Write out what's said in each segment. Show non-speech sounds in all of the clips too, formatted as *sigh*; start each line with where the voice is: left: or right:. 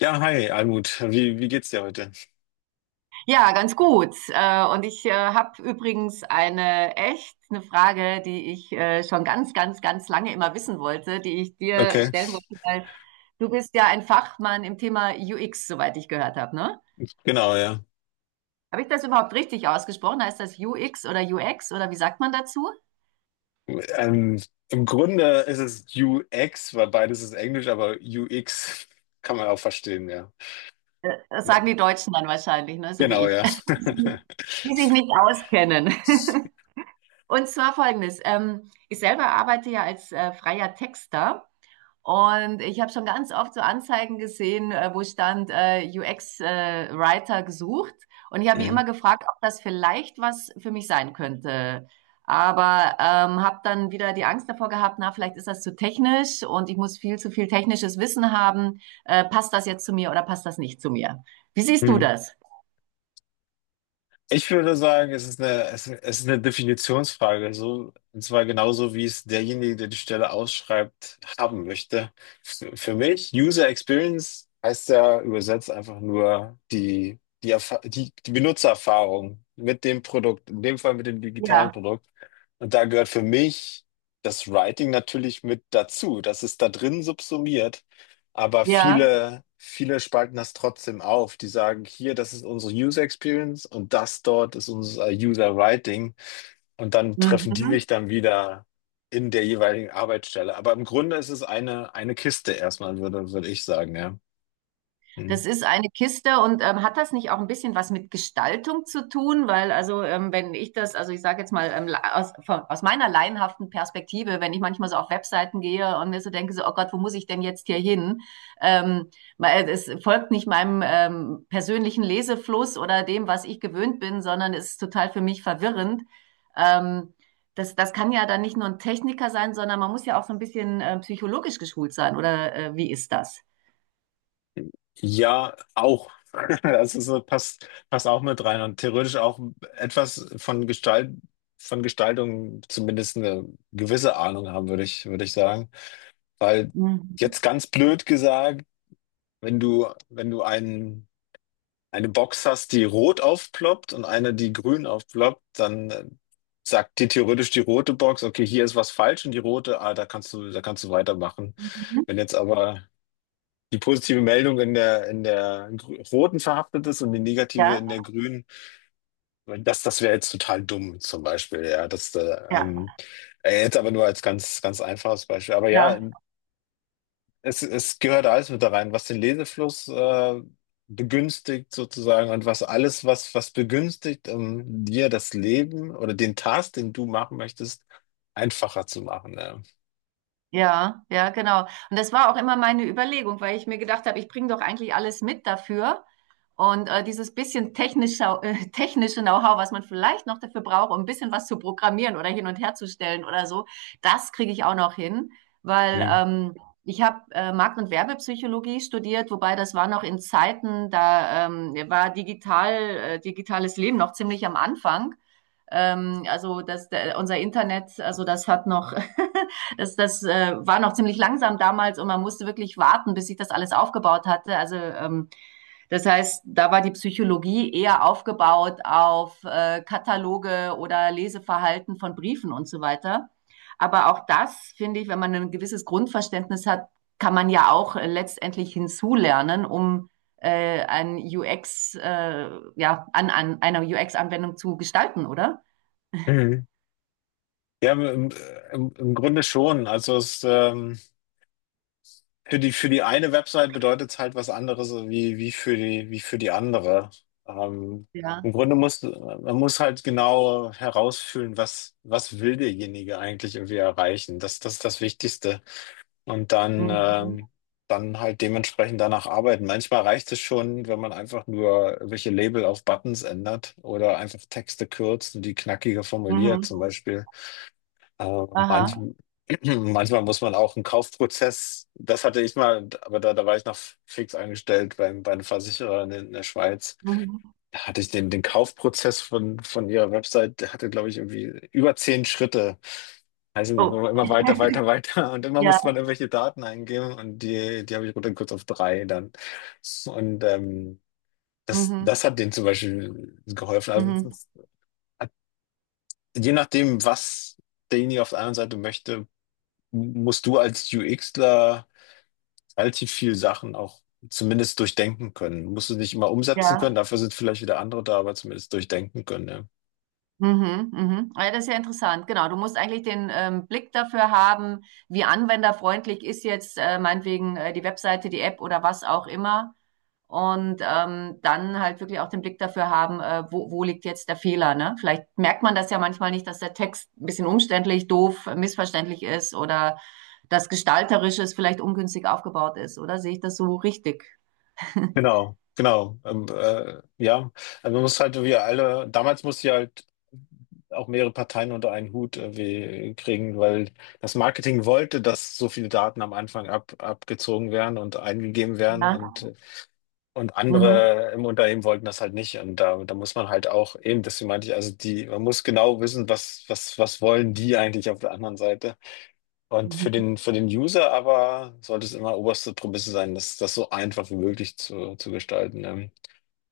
left: Ja, hi, Almut. Wie geht's dir heute?
right: Ja, ganz gut. Und ich habe übrigens eine echt eine Frage, die ich schon ganz, ganz, ganz lange immer wissen wollte, die ich dir
left: Okay,
right: stellen wollte, weil du bist ja ein Fachmann im Thema UX, soweit ich gehört habe, ne?
left: genau, ja.
right: Habe ich das überhaupt richtig ausgesprochen? Heißt das UX oder UX oder wie sagt man dazu?
left: Ähm, Im Grunde ist es UX, weil beides ist Englisch, aber UX *laughs* kann man auch verstehen, ja.
right: Das
left: Ja.
right: sagen die Deutschen dann wahrscheinlich, ne? So wie
left: Genau,
right: ich,
left: ja.
right: *laughs*
left: *laughs*
right: die sich nicht auskennen. *laughs* Und zwar folgendes. Ich selber arbeite ja als freier Texter. Und ich habe schon ganz oft so Anzeigen gesehen, wo stand UX-Writer gesucht. Und ich habe mich immer
left: Mhm.
right: gefragt, ob das vielleicht was für mich sein könnte. Aber habe dann wieder die Angst davor gehabt, na, vielleicht ist das zu technisch und ich muss viel zu viel technisches Wissen haben. Passt das jetzt zu mir oder passt das nicht zu mir? Wie siehst du
left: Hm.
right: das?
left: Ich würde sagen, es ist eine, es ist eine Definitionsfrage, so, und zwar genauso, wie es derjenige, der die Stelle ausschreibt, haben möchte. Für mich, User Experience heißt ja übersetzt einfach nur die, die, die, die Benutzererfahrung mit dem Produkt, in dem Fall mit dem digitalen
right: Ja,
left: Produkt. Und da gehört für mich das Writing natürlich mit dazu. Das ist da drin subsumiert. Aber
right: ja.
left: viele spalten das trotzdem auf. Die sagen, hier, das ist unsere User Experience und das dort ist unser User Writing. Und dann treffen die
right: Mhm.
left: sich dann wieder in der jeweiligen Arbeitsstelle. Aber im Grunde ist es eine Kiste erstmal, würde ich sagen, ja. Hm.
right: Das ist eine Kiste und hat das nicht auch ein bisschen was mit Gestaltung zu tun? Weil also wenn ich das, also ich sage jetzt mal aus meiner laienhaften Perspektive, wenn ich manchmal so auf Webseiten gehe und mir so denke, so, oh Gott, wo muss ich denn jetzt hier hin? Ähm, weil es folgt nicht meinem persönlichen Lesefluss oder dem, was ich gewöhnt bin, sondern es ist total für mich verwirrend. Ähm, das kann ja dann nicht nur ein Techniker sein, sondern man muss ja auch so ein bisschen psychologisch geschult sein. Oder wie ist das?
left: Ja, auch. *laughs* Das ist so, passt auch mit rein und theoretisch auch etwas von Gestalt, von Gestaltung zumindest eine gewisse Ahnung haben, würde ich sagen. Weil
right: Mhm.
left: jetzt ganz blöd gesagt, wenn du, wenn du einen, eine Box hast, die rot aufploppt und eine, die grün aufploppt, dann sagt dir theoretisch die rote Box, okay, hier ist was falsch und die rote, ah, da kannst du weitermachen.
right: Mhm.
left: Wenn jetzt aber die positive Meldung in der roten verhaftet ist und die negative
right: Ja,
left: in der grünen, das, das wäre jetzt total dumm, zum Beispiel, ja, das,
right: ja,
left: jetzt aber nur als ganz, ganz einfaches Beispiel. Aber ja,
right: ja,
left: es gehört alles mit da rein, was den Lesefluss begünstigt sozusagen und was alles, was, was begünstigt, um dir das Leben oder den Task, den du machen möchtest, einfacher zu machen. Ja,
right: ja, ja, genau. Und das war auch immer meine Überlegung, weil ich mir gedacht habe, ich bringe doch eigentlich alles mit dafür. Und dieses bisschen technische, *laughs* technische Know-how, was man vielleicht noch dafür braucht, um ein bisschen was zu programmieren oder hin und her zu stellen oder so, das kriege ich auch noch hin, weil
left: mhm.
right: ich habe Markt- und Werbepsychologie studiert, wobei das war noch in Zeiten, da war digitales Leben noch ziemlich am Anfang. Also unser Internet, also das hat noch, *laughs* das war noch ziemlich langsam damals und man musste wirklich warten, bis ich das alles aufgebaut hatte. Also das heißt, da war die Psychologie eher aufgebaut auf Kataloge oder Leseverhalten von Briefen und so weiter. Aber auch das, finde ich, wenn man ein gewisses Grundverständnis hat, kann man ja auch letztendlich hinzulernen, um ein UX, ja, an einer UX-Anwendung zu gestalten, oder?
left: Mhm. Ja, im Grunde schon. Also es, für die, für die eine Website bedeutet es halt was anderes wie, wie für die andere. Ähm,
right: Ja.
left: Im Grunde muss, man muss halt genau herausfühlen, was, was will derjenige eigentlich irgendwie erreichen. Das, das ist das Wichtigste. Und dann,
right: Mhm.
left: dann halt dementsprechend danach arbeiten. Manchmal reicht es schon, wenn man einfach nur welche Label auf Buttons ändert oder einfach Texte kürzt und die knackiger formuliert,
right: Mhm.
left: zum Beispiel. Äh, manch,
right: Aha.
left: *clears throat* manchmal muss man auch einen Kaufprozess, das hatte ich mal, aber da, da war ich noch fix angestellt beim, bei einem Versicherer in der Schweiz.
right: Mhm.
left: Da hatte ich den, den Kaufprozess von ihrer Website, der hatte, glaube ich, irgendwie über 10 Schritte. Also nicht,
right: Oh,
left: wo immer *laughs* weiter. Und immer musste man
right: ja.
left: irgendwelche Daten eingeben und die, die habe ich runtergekürzt auf drei dann. Und das, das
right: Mhm.
left: hat denen zum Beispiel geholfen. Also es
right: Mhm.
left: ist, hat, je nachdem, was derjenige auf der anderen Seite möchte, musst du als UXler relativ viel Sachen auch zumindest durchdenken können. Du musst es nicht immer umsetzen können,
right: Ja.
left: dafür sind vielleicht wieder andere da, aber zumindest durchdenken können. Ja.
right: Mhm, mhm. Ah, ja, das ist ja interessant. Genau, du musst eigentlich den Blick dafür haben, wie anwenderfreundlich ist jetzt meinetwegen die Webseite, die App oder was auch immer. Und dann halt wirklich auch den Blick dafür haben, wo liegt jetzt der Fehler, ne? Vielleicht merkt man das ja manchmal nicht, dass der Text ein bisschen umständlich, doof, missverständlich ist oder das Gestalterische ist vielleicht ungünstig aufgebaut ist, oder? Sehe ich das so richtig? *laughs*
left: Genau, genau. Ja, also man muss halt wie alle, damals musste ich halt auch mehrere Parteien unter einen Hut irgendwie kriegen, weil das Marketing wollte, dass so viele Daten am Anfang abgezogen werden und eingegeben werden.
right: Ja.
left: Und
right: Mhm.
left: andere im Unternehmen wollten das halt nicht. Und da, da muss man halt auch eben, deswegen meinte ich, also die, man muss genau wissen, was wollen die eigentlich auf der anderen Seite. Und
right: Mhm.
left: für den User aber sollte es immer oberste Prämisse sein, das, das so einfach wie möglich zu gestalten. Ne?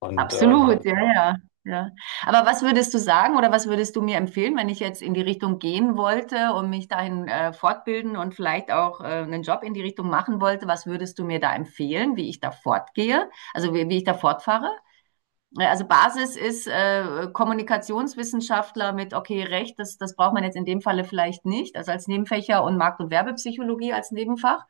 left: Und
right: Absolut, ja, ja, ja. Aber was würdest du sagen oder was würdest du mir empfehlen, wenn ich jetzt in die Richtung gehen wollte und mich dahin fortbilden und vielleicht auch einen Job in die Richtung machen wollte? Was würdest du mir da empfehlen, wie ich da fortgehe? Also wie ich da fortfahre? Ne, also Basis ist Kommunikationswissenschaftler mit, okay, Recht, das braucht man jetzt in dem Falle vielleicht nicht, also als Nebenfächer und Markt- und Werbepsychologie als Nebenfach.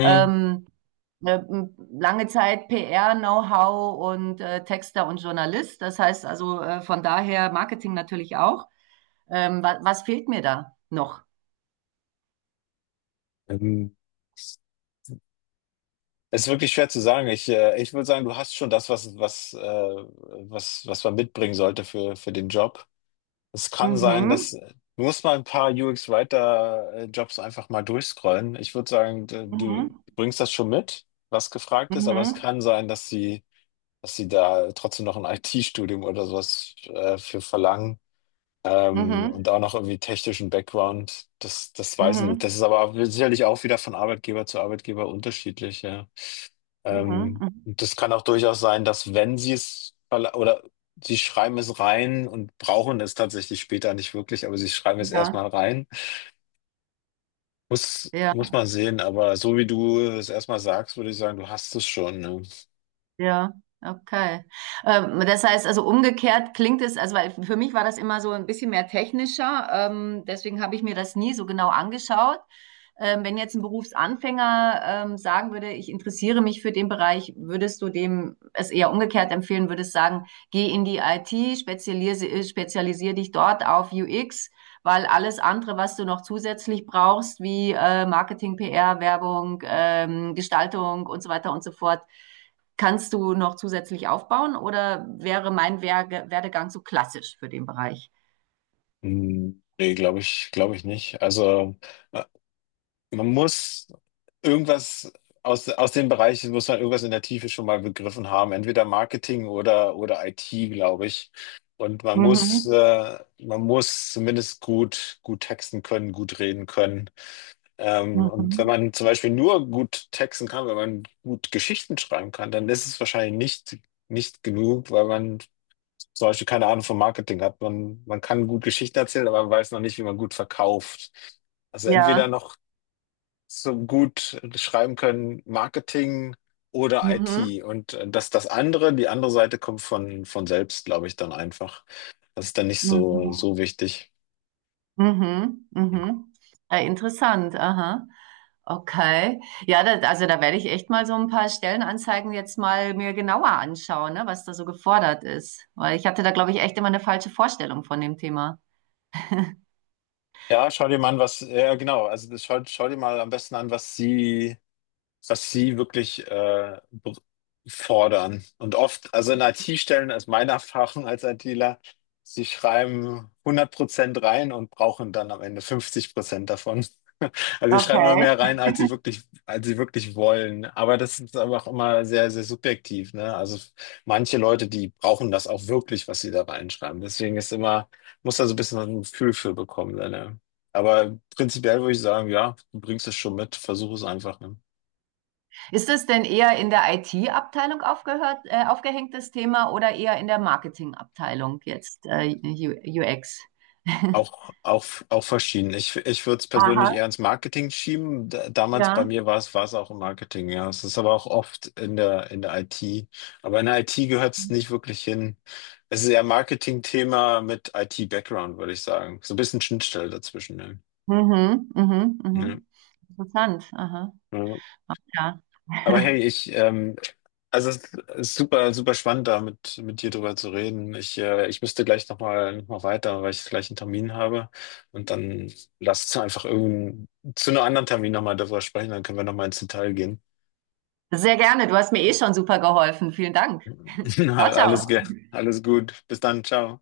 left: hm,
right: Ähm, äh, lange Zeit PR-Know-how und Texter und Journalist. Das heißt also von daher Marketing natürlich auch. Wa was fehlt mir da noch?
left: ähm, es ist wirklich schwer zu sagen. Ich würde sagen, du hast schon das, was man mitbringen sollte für den Job. Es kann sein, dass
right: Mhm.
left: du musst mal ein paar UX-Writer-Jobs einfach mal durchscrollen. Ich würde sagen, du
right: Mhm.
left: bringst das schon mit, was gefragt ist, aber es
right: Mhm.
left: kann sein, dass sie da trotzdem noch ein *laughs* IT-Studium oder sowas für verlangen. Und
right: Mhm.
left: auch noch irgendwie technischen Background, das, das weiß ich nicht.
right: Mhm.
left: Das ist aber sicherlich auch wieder von Arbeitgeber zu Arbeitgeber unterschiedlich, ja.
right: Mhm. Mhm. Mhm.
left: Und das kann auch durchaus sein, dass wenn sie es oder sie schreiben es rein und brauchen es tatsächlich später nicht wirklich, aber sie schreiben es
right: Ja.
left: erstmal rein.
right: Ja.
left: Muss man sehen, aber so wie du es erstmal sagst, würde ich sagen, du hast es schon. Ne?
right: Ja, okay. Das heißt also umgekehrt klingt es, also weil für mich war das immer so ein bisschen mehr technischer, deswegen habe ich mir das nie so genau angeschaut. Wenn jetzt ein Berufsanfänger sagen würde, ich interessiere mich für den Bereich, würdest du dem es eher umgekehrt empfehlen, würdest sagen, geh in die IT, spezialisiere dich dort auf UX, weil alles andere, was du noch zusätzlich brauchst, wie Marketing, PR, Werbung, Gestaltung und so weiter und so fort, kannst du noch zusätzlich aufbauen oder wäre mein Werge Werdegang so klassisch für den Bereich?
left: Hm, nee, glaube ich nicht. Also. äh, Man muss irgendwas aus den Bereichen, muss man irgendwas in der Tiefe schon mal begriffen haben, entweder Marketing oder IT, glaube ich. Und
right: Mhm.
left: man muss zumindest gut, gut texten können, gut reden können. Und wenn
right: Mhm.
left: man zum Beispiel nur gut texten kann, wenn man gut Geschichten schreiben kann, dann ist es wahrscheinlich nicht, nicht genug, weil man zum Beispiel keine Ahnung vom Marketing hat. Man kann gut Geschichten erzählen, aber man weiß noch nicht, wie man gut verkauft. Also entweder
right: Ja.
left: noch so gut schreiben können, Marketing oder
right: Mhm.
left: IT. Und das, das andere, die andere Seite kommt von selbst, glaube ich, dann einfach. Das ist dann nicht so,
right: Mhm.
left: so wichtig.
right: Mhm.
left: Hm.
right: Mhm. Interessant. Aha. Okay. Ja, da, also da werde ich echt mal so ein paar Stellenanzeigen jetzt mal mir genauer anschauen, ne, was da so gefordert ist. Weil ich hatte da, glaube ich, echt immer eine falsche Vorstellung von dem Thema.
left: Ja, schau dir mal an, was, ja genau, also das schau dir mal am besten an, was sie wirklich fordern. Und oft, also in IT-Stellen ist meine Erfahrung als ITler, sie schreiben 100% rein und brauchen dann am Ende 50% davon. *laughs* Also sie schreiben immer
right: Okay.
left: mehr rein, als sie wirklich wollen. Aber das ist aber auch immer sehr, sehr subjektiv, ne? Also manche Leute, die brauchen das auch wirklich, was sie da reinschreiben. Deswegen ist immer, muss da so ein bisschen ein Gefühl für bekommen, ne? Aber prinzipiell würde ich sagen, ja, du bringst es schon mit, versuch es einfach, ne?
right: Ist es denn eher in der IT-Abteilung aufgehängt, das Thema oder eher in der Marketing-Abteilung jetzt, UX? *laughs*
left: Auch verschieden. Ich würde es persönlich
right: Aha,
left: eher ins Marketing schieben. D damals bei
right: ja.
left: mir war es auch im Marketing, ja. Es ist aber auch oft in der IT. Aber in der IT gehört es nicht wirklich hin. Es ist eher Marketing-Thema mit IT-Background, würde ich sagen. So ein bisschen Schnittstelle dazwischen, ne?
right: Mhm, mhm,
left: Ja.
right: mhm. Interessant. Aha,
left: Ja.
right: ja.
left: Aber hey,
right: *laughs*
left: also es ist super, super spannend, da mit dir drüber zu reden. Ich müsste gleich noch mal weiter, weil ich gleich einen Termin habe. Und dann lass uns einfach irgend zu einem anderen Termin nochmal darüber sprechen, dann können wir nochmal ins Detail gehen.
right: Sehr gerne. Du hast mir eh schon super geholfen. Vielen Dank. *laughs*
left: *laughs* Na,
right: Ciao, ciao.
left: Alles gut. Bis dann, ciao.